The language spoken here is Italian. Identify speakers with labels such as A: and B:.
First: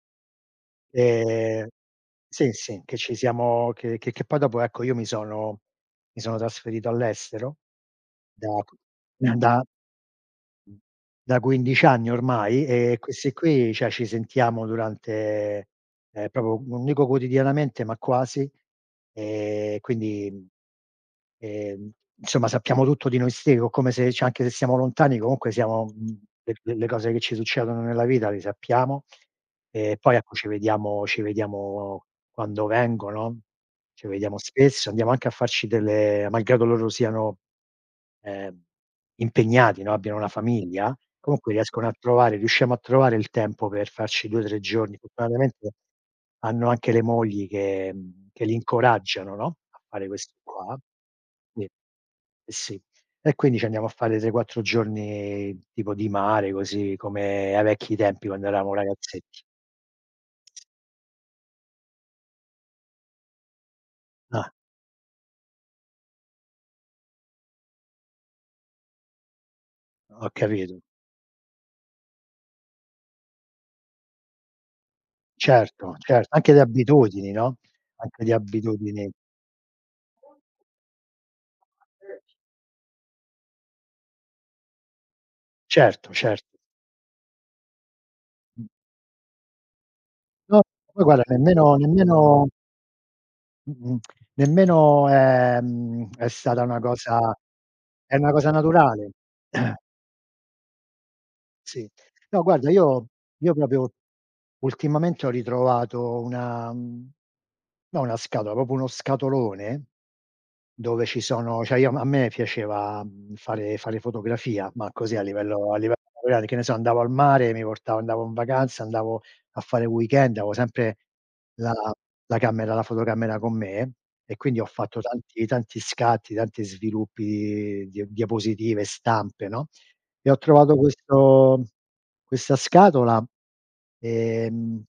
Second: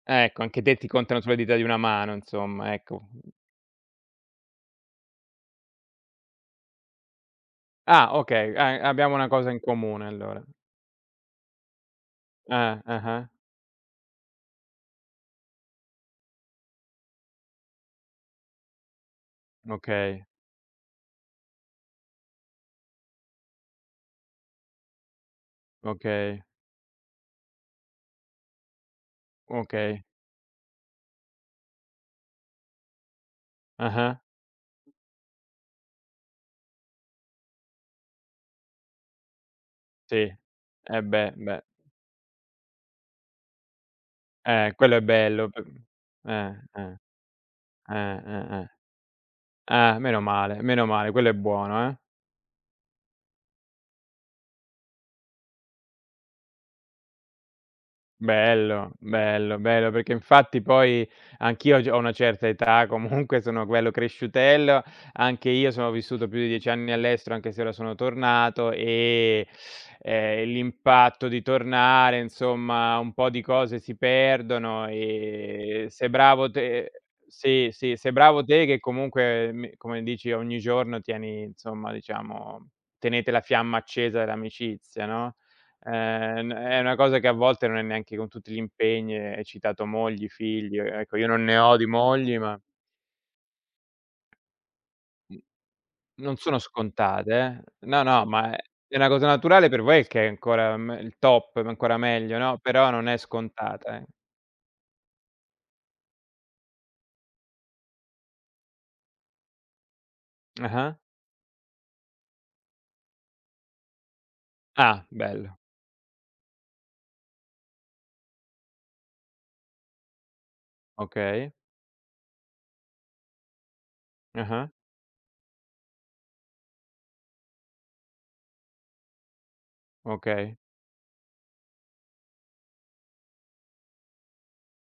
A: Ecco, anche te ti contano sulle dita di
B: Ehm,
A: una mano
B: sì,
A: insomma,
B: sì, che
A: ecco.
B: ci siamo, che che che poi dopo, ecco, io mi sono mi sono trasferito all'estero
A: Ah
B: da
A: okay, a abbiamo una cosa in
B: da
A: comune allora.
B: da 15 anni ormai
A: Eh,
B: e
A: eh-eh.
B: questi qui, cioè ci sentiamo durante, ehm proprio, non dico quotidianamente, ma quasi. Ehm
A: Okay.
B: quindi, mhmm, ehm, somma sappiamo tutto di noi ste o come se cioé anche se siamo lontani, comunque siamo,
A: Okay.
B: per delle cose che ci succedono nella vita, le sappiamo. E
A: Okay.
B: poi, ecco, ci vediamo ci vediamo quando vengono, ci
A: Ah-ah.
B: vediamo spesso, andiamo anche a farci delle, malgrado loro siano, ehm, impegnati, no,
A: Sì,
B: abbiano una famiglia,
A: eh beh,
B: comunque
A: beh.
B: riescono a trovare, riusciamo a trovare il tempo per farci 2, 3
A: Eh quello
B: giorni,
A: è bello p
B: fortunatamente
A: eh,
B: hanno anche
A: eh,
B: le mogli che
A: eh,
B: mhmm, che
A: eh,
B: li
A: eh.
B: incoraggiano no, a
A: Ah
B: fare
A: meno
B: ques
A: male,
B: qua.
A: meno male, quello è
B: Sì.
A: buono eh.
B: Eh sì, e quindi ci andiamo a fare 3, 4 giorni tipo di mare, così, come ai vecchi tempi quando eravamo
A: Bello,
B: ragazzetti.
A: bello, bello, perché infatti poi anch'io g ho una certa età, comunque sono quello
B: Ah.
A: cresciutello, anche io sono vissuto più di 10 anni all'estero anche se ora sono tornato, e,
B: Ho
A: ehm,
B: capito.
A: l'impatto di tornare insomma, un po' di cose si perdono e
B: Certo,
A: sei
B: certo,
A: bravo
B: anche di
A: te
B: abitudini, no?
A: sì, sì, sei
B: Anche di
A: bravo te che
B: abitudini.
A: comunque mi, come dici ogni giorno tieni, insomma, diciamo, tenete la fiamma accesa dell'amicizia, no?
B: Certo cer
A: Ehm n è una cosa che a volte non è neanche con tutti gli impegni, e hai citato mogli,
B: No,
A: figli, io
B: poi
A: ecco,
B: guarda
A: io non ne
B: nemmeno
A: ho di mogli,
B: nemmeno
A: ma
B: mh-mh nemmeno ehm, è
A: Non sono
B: stata una cosa
A: scontate eh. No,
B: è
A: no,
B: una cosa
A: ma è è una
B: naturale.
A: cosa naturale per voi che è ancora me il top, ma
B: Sì,
A: ancora meglio,
B: no
A: no,
B: guarda
A: però
B: io
A: non è
B: io proprio
A: scontata eh.
B: ultimamente ho ritrovato una mhmm, no una scatola, proprio uno scatolone,
A: Ah-ah.
B: dove ci sono cioè, io a m a me piaceva, mhmm, fare fare fotografia, ma
A: Ah,
B: così a
A: bello.
B: livello a livello amatoriale, che ne so andavo al mare, e mi portavo, andavo n vacanza, andavo a fare weekend, avo sempre,
A: Okay.
B: la la camera, la fotocamera con me, e quindi ho
A: Ah-ah.
B: fatto tanti tanti scatti, tanti sviluppi di dia diapositive, e stampe, no? E ho
A: Okay.
B: trovato questo questa scatola, ehm